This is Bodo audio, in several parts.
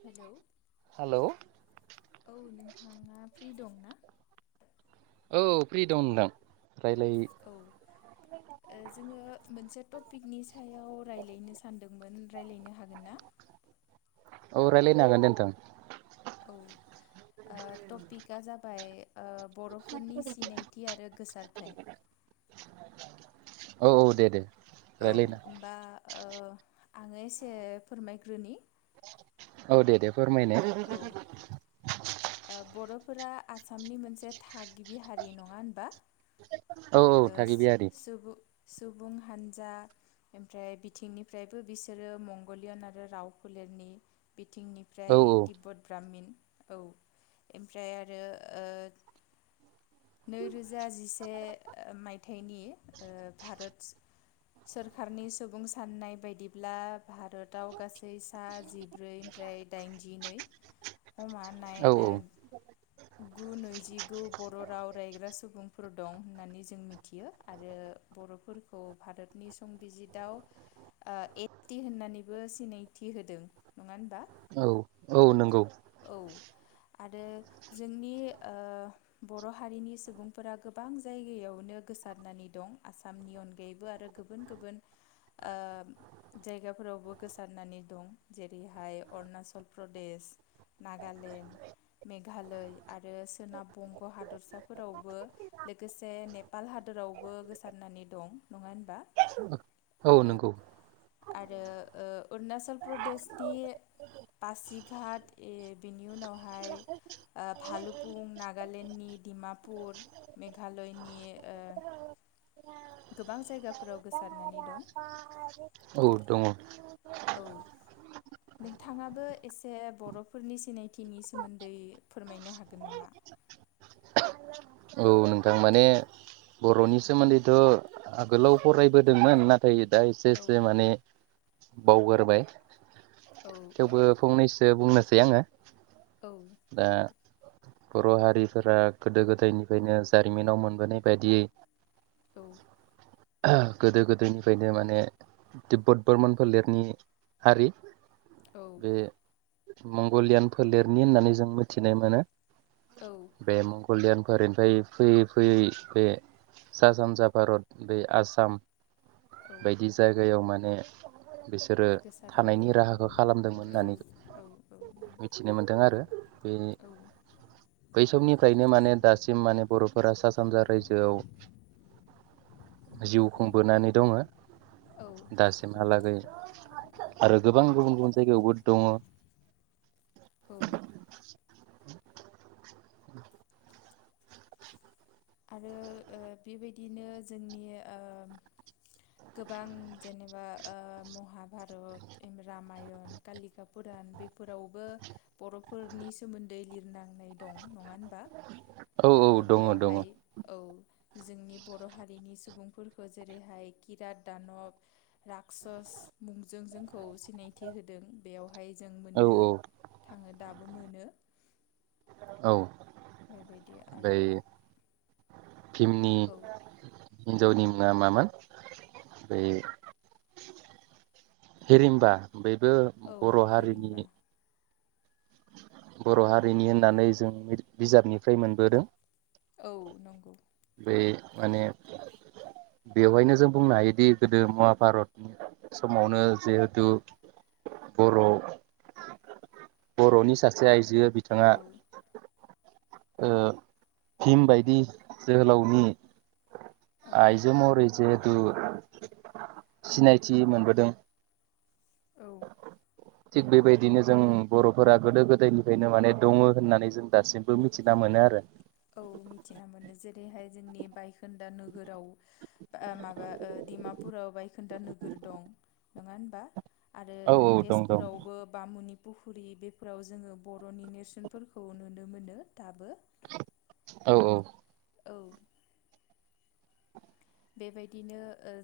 हेलौ हेलौ औ नोंथाङा फ्रि दंना? औ फ्रि दं नोंथां। रायलाय औ जोङो मोनसे टपिकनि सायाव रायलायनो सानदोंमोन रायलायनो हागोन ना? औ रायलायनो हागोन्दे नोंथां। औ। आ टपिक जाबाय ओ बर' फोरनि सिनायथि आरो। गोसारथाय औ औ दे दे। औ रायलायना होमबा। आङो एसे फोरमायग्रोनि। औ दे दे। फोरमायनाय। औ ओ बर'फोरा आसामनि मोनसे थागिबि हारि नङा होनबा? औ ओ औ थागिबियारि। सुबुं सुबुं हानजा ओमफ्राय बिथिंनिफ्रायबो बिसोरो मंगलियन आरो राव, फोलेरनि औ बिथिंनिफ्राय तिब्बत ब्राह्मिन, औ ओमफ्राय आरो नैरोजा जिसे ओ मायथाइनि ओ भारत सोरखारनि सुबुं साननाय बायदिब्ला। भारताव गासै सा जिब्रैनिफ्राय दाइनजिनै हमानाय औ गु नैजिगु बर' राव रायग्रा सुबुंफोर दं होननानै ज जों मिथियो आरो बर'फोरखौ भारतनि संबिजिथआव, ओ ए थि होननानैबो सिनायथि होदों। नङा होमबा? औ औ नंगौ औ आरो जोंनि बर' ओ हारिनि सुबुंफोरा गोबां जायगायाव नो गोसारनानै दं आसामनि अनगायैबो आरो गुबुन गुबुन जायगाफोरावबो गोसारनानै दं, जेरैहाय अरुणाचल प्रदेश नागालेण्ड मेघालय आरो सोनाब बंग' हादरसाफोरावबो लोगोसे ने पाल हादरावबो गोसारनानै दं, नङा होनबा? औ आरो अरुणाचल प्रदेशनि पासिघाट बिनि उनावहाय भालुफुं, नागालेण्डनि, दिडिमापुर, मेघालयनि गोबां जायगाफोराव गोसारनानै दं। औ दङ औ नोंथाङाबो एसे बर'फोरनि सिनायथिनि सोमोन्दै फोरमायनो हागोन नामा? औ नोंथां माने औ बर'नि सोमोन्दैथ' आगोलाव फरायबोदोंमोन ना फैयो दा एसे औ एसे माने बावगारबाय। औ औ थेवबो फंनैस। बुंनोसै आङो। दा। बर' हारिफोरा गोदो गोदायनिफ्रायनो जारिमिनाव मोनबोनाय बायदियै। औ। गोदो गोदायनिफ्रायनो माने तिब्बद बोरमन फोलेरनि हारि। औ। बे मंगलियान फोलेरनि होननानै जों मिथिनाय मोनो। औ बेमग कलयानफोरनिनिफ्राय फैयै फैयै बे सा सानजा भारत बे आसाम औ बायदि जायगायावमोन [unintelligible] बिसोरो गोसारनानै थानायनि दं राहाखौ खालामदोंमोन औ होननानै औ औ नंगौ मिथिनो मोनदों आरो बे औ बै समनिफ्रायनो माने दासिम माने बर' फोरा सा सानजा रायजोआव जिउ खुंबोनानै दङ औ नंगौ दासिमहालागै आरो गोबां गुबुन गुबुन जायगायावबो दङ। औ आरो ओ बेबायदिनो जोंनि ओ गोबां जेनेबा ओ महाभारत रामायण कालिकापुरान बेफोरावबो बर'फोरनि सोमोन्दै लिरनांनाय दं नङा होनबा। औ ओ औ दङ दङ बेयावहाय औ जोंनि बर' हारिनि सुबुंफोरखौ जेरैहाय किरात दानब राक्सस मुंजों जोंखौ सिनायथि होदों। बेयावहाय जों औ मोननो औ थाङो दाबो मोनो औ बेबायदि बै आरो भिमनि औ [unintelligible] मामोन बेै हिरिमबा बयबो औ बर' हिरिमबा हारिनि बर' हारिनि होननानै जों बिजाबनिफ्राय मोनबोदों। औ नंगौ बै माने बेवहायनो जों बुंनो हायोदि गोदो महााभारतनि समावनो जिहेथु बर' बर'नि सासे आइजो बिथाङा औ ओ फिम बायदि जोहोलावनि औ आइजो महरै जिहे सिनायथि मोनबोदों औ थिग बेबायदिनो जों बर'फोरा गोदो-गोदायनिफ्रायनो माने दङ होननानै जों दासिमबो मिथिना मोनो आरो औ मिथिना मोनो जेरैहाय जोंनि बाइक दा नोगोराव ओ माबा ओ डिमापुराव बाय खोन्दा नोगोर दं नङा होनबा आरो औ औ दं दं तेजपुरावबो बामुनि बुहुरि बेफोराव जोङो बर'नि नेरसोनफोरखौ नुनो मोनो दाबो [inaudible] औ औ औ बेबायदिनो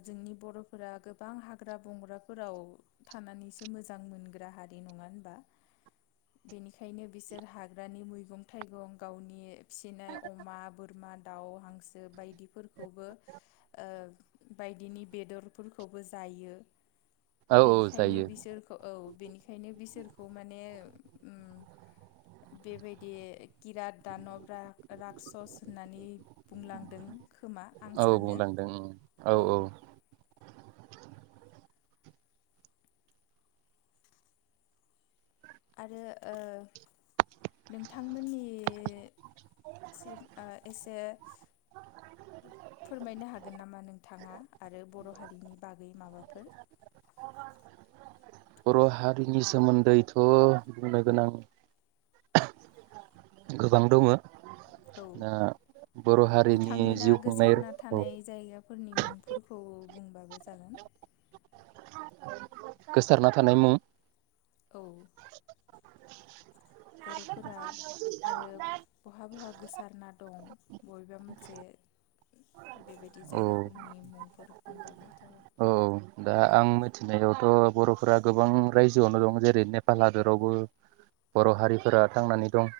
जोंनि बर'फोरा गोबां हाग्रा बंग्राफोराव थानानैसो मोजां मोनग्रा हारि नङा होनबा बेनिखायनो बिसोर हाग्रानि मैगं थाइगं गावनि फिसिनाय अमा बोरमा दाउ हांसो बायदि फोरखौबो बायदिनि बेदरफोरखौबो जायो। औ औ बेनिखायनो जायो बिसोरखो औ। बेनिखायनो बिसोरखौ माने बेबायदि किरात दानब रायखस होननानै बुंलांदों खोमा। आं औ सानो बुंलांदों ओ औ औ। आरो ओ नोंथांमोननि सिम एसे फोरमायनो हागोन नामा? नोंथाङा आरो बर' हारिनि बागै माबाफोर। बर हारिनि सोमोन्दैथ बुंनो गोनां गोबां दङ। औ दा बर हारिनि जिउ खुंनाय रखौ फोरनि मुंफोरखौ बुंबाबो जागोन। गोसारना थानाय मुं औ [inaudible] बर'। फोरा आरो बहा बहा गोसो सारना दं बबेबा मोनसे। बेबायदि औ जायगाफोरनि मुंफोर बुंबाबो जाबाय [inaudible] फैनाययावथ' बर'फोरा गोबां रायजोआवनो दं जेरै नेपाल हादरावबो बर' हारिफोरा थांनानै दं।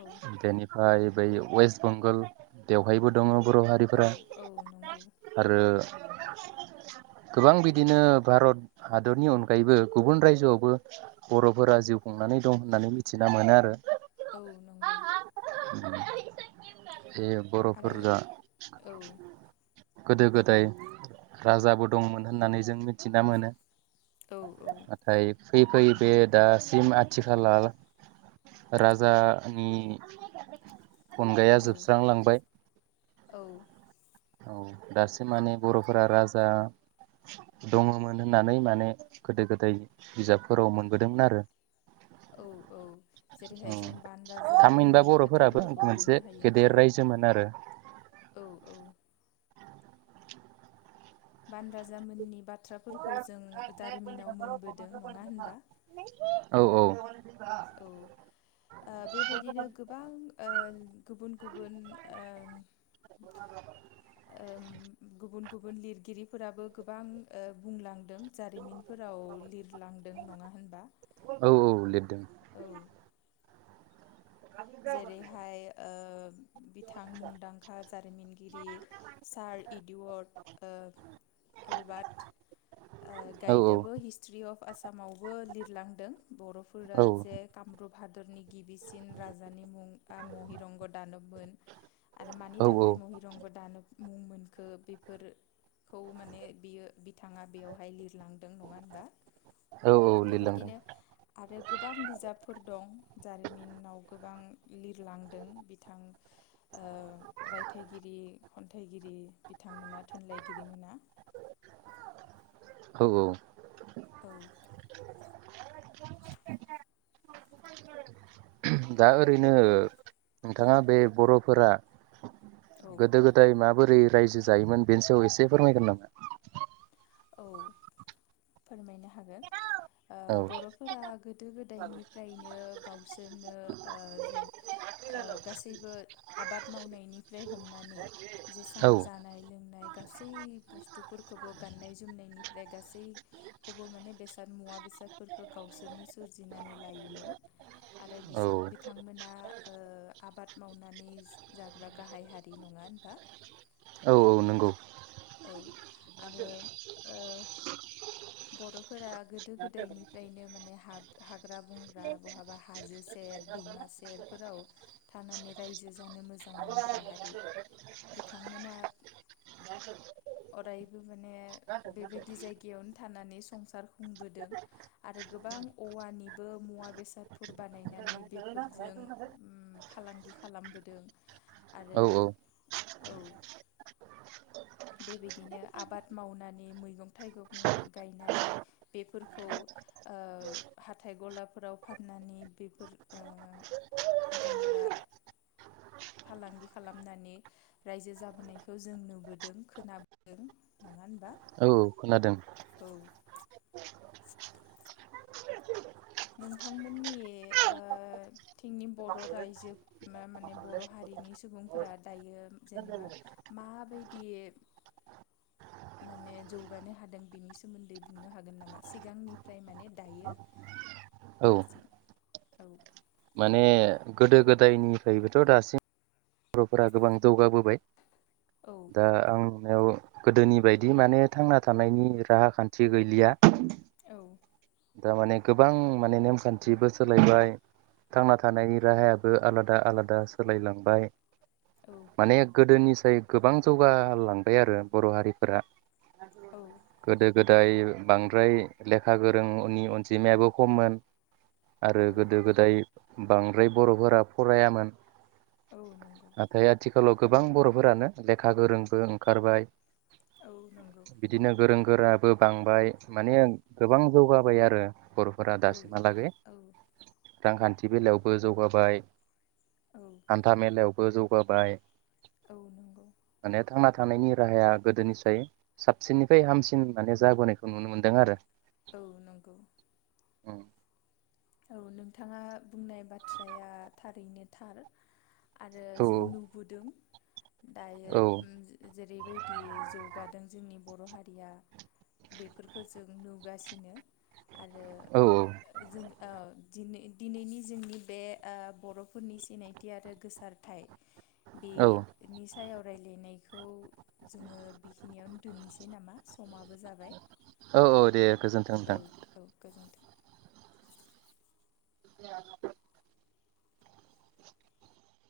औ बेनिफ्राय बै वेस्ट बेंगलावहायबो दङ। बर औ हारिफोरा। औ नंगौ [inaudible] आरो। ओ गोबां बिदिनो भारत हादरनि अनगायैबो गुबुन रायजोआवबो बरफोरा जिउ खुंनानै दं होननानै मिथिना मोनो आरो। औ नंगौ [inaudible] जे आरो बर'फोरजों उ औ [inaudible] गोदो गोदाय राजाबो दंमोन होननानै जों मिथिना मोनो। औ-औ। फैयै-फैयै बे दासिम आथिखलाव राजानि अनग्राया औ जोबस्रांलांबाय। औ औ दासिम माने बर'फोरा राजा दङमोन होननानै माने गोदो-गोदाय बिजाबफोराव मोनबोदोंमोन आरो। औ औ जेरैहाय जों औ बान थामहिनबा राजामोननि बर'फोराबो खोथाफोरखौ मोनसे बुंनो हायो ना गेदेर रायजोमोन आरो औ औ। बान राजामोननि बा बाथ्राफोरखौ जों जारिमिनाव मोनबोदों नङा होनबा? औ औ ओ बेबायदिनो गोबां ओ गुबुन गुबुन ओम ओम गुबुन गुबुन लिरगिरिफोराबो गोबां ओ बुंलां जारिमिनफोराव लिरलांदों। नङा होनबा? औ औ लिरदों औ। जेरैहाय ओ बिथां मुंदांखा जारिमिनगिरि सार इडुवार्ड ओ एलबार्ट ओ औ औ गाइदआबो हिस्ट्रि अफ आसामावबो लिरलांदों। बर'फोरा औ जे कामरुप हादरनि गिबिसिन मोन। आरो मानि औ थाखाय महिरंग दानब मुं मोनखो बेफोरखौ माने बियो बिथाङा बेवहाय लिरलांदों। नङा होनबा? औ औ लिरलांदों बेबायदिनो आरो गोबां बिजाबफोर दं। जारिमिनाव। गोबां लिरलांदों। बिथां रायथाइगिरि, खन्थाइगिरि बिथांमोना थुनलाइगिरिमोना। औ औ। औ। [unintelligible] दा ओरैनो औ नोंथाङा बे बर' फोरा औ गोदो गोदाय मा बोरै रायजो जायोमोन बेनि सायाव एसे फोरमायगोन नामा? औ फोरमायनो हागोन। ओ औ बर'फोरा गोदो गोदायनिफ्रायनो गावस बिनो जेन ओ गासैबो आबाद मावनायनिफ्राय हमनानै जेसां औ जानाय लोंनाय गासै बुस्थुफोरखौबो गान दा गान्नाय जोमनायनिफ्राय गासैखौबो माने बेसाद मुवा बेसादफोरखौ गावसोरनो सोरजिनानै लायोमोन। आरो औ बिसां बिथांमोनहा आबाद मावनानै जाग्रा गाहाय हारि नङा होनबा? औ औ नंगौ औ आरो ओ बर'फोरा गोदो-गोदायनिफ्रायनो माने हाग्रा-बंग्रा बहाबा हाजो सेर, दैमा सेरफोराव थानानै रायजो जानो मोजां मोनग्रा हारि बिथांमोना अरायबो माने बेबायदि जायगायावनो थानानै संसार खुंबोदों। आरो गोबां औवानिबो मुवा बेसादफोर बानायनानै बेफोरजों फालांगि खालामबोदों आरो औ औ औ। बेबायदिनो आबाद मावनानै मैगं थाइगं गायनानै बेफोरखौ ओ हाथाइ गलाफोराव फाननानै बेफोर ओ जेनेबा फालांगि खालामनानै रायजो जाबोनायखौ जों नुबोदों खोनाबोदों नङा होनबा? औ खोनादों। औ [inaudible] नोंथांमोननि ओ थिंनि बर' रायजोब मा माने बर' हारिनि सुबुंफोरा दायो, जेनेबा माबायदि माने जौगानो हादों बिनि सोमोन्दै बुंनो हागोन नामा सिगांनिफ्राय माने दायो? औ दासिम औ। माने गोदो गोदायनिफ्रायबोथ दासिम बरफोरा गोबां जौगाबोबाय। औ। दा आं नुनायाव गोदोनि बायदि माने थांना थानायनि राहा खान्थि गैलिया। औ। दामाने गोबां माने नेमखान्थिबो सोलायबाय थांना थानायनि राहायाबो आलादा आलादा सोलायलांबाय। औ माने गोदोनि जाय गोबां जौगालांबाय आरो बर' हारिफोरा। औ गोदो। गोदाय बांद्राय लेखा गोर रोंनि अनजिमायाबो खममोन आरो गोदो गोदाय बांद्राय बर'फोरा फरायामोन। औ नंगौ नाथाइ आथि खालाव गोबां बर'फोरानो लेखा गोरोंबो ओंखारबाय। औ नंगौ। बिदिनो गोरों गोराबो बांबाय माने ओंक गोबां जौगाबाय आरो। बर'फोरा औ दासिमहालागै। औ रांखान्थि बेलायावबो जौगाबाय। औ हान्था मेलायाव बो जौगाबाय नंगौ माने। थांना थानायनि राहाया गोदोनिसाय, साबसिननिफ्राय हामसिन माने जाबोनायखौ नुनो मोनदों आरो। औ नंगौ। उम। औ नोंथाङा बुंनाय बाथ्राया थारैनो थार। आरो जों नुबोदों। दायो औ उम जे जेरैबायदि जौगादों। जोंनि बर' हारिया बेफोरफोरखौ जों नुगासिनो। आरो औ जों आव दिनैनि जोंनि बे ओ बर'फोरनि सिनायथि आरो गोसारथाय। बे औ निस थाय आरायलायनायखौ। जोङो बेखिनियावनो दोननिसै नामा? समाबो जाबाय, औ औ दे गोजोन्थों नोंथां औ- औ गोजोन्थों। [unintelligible]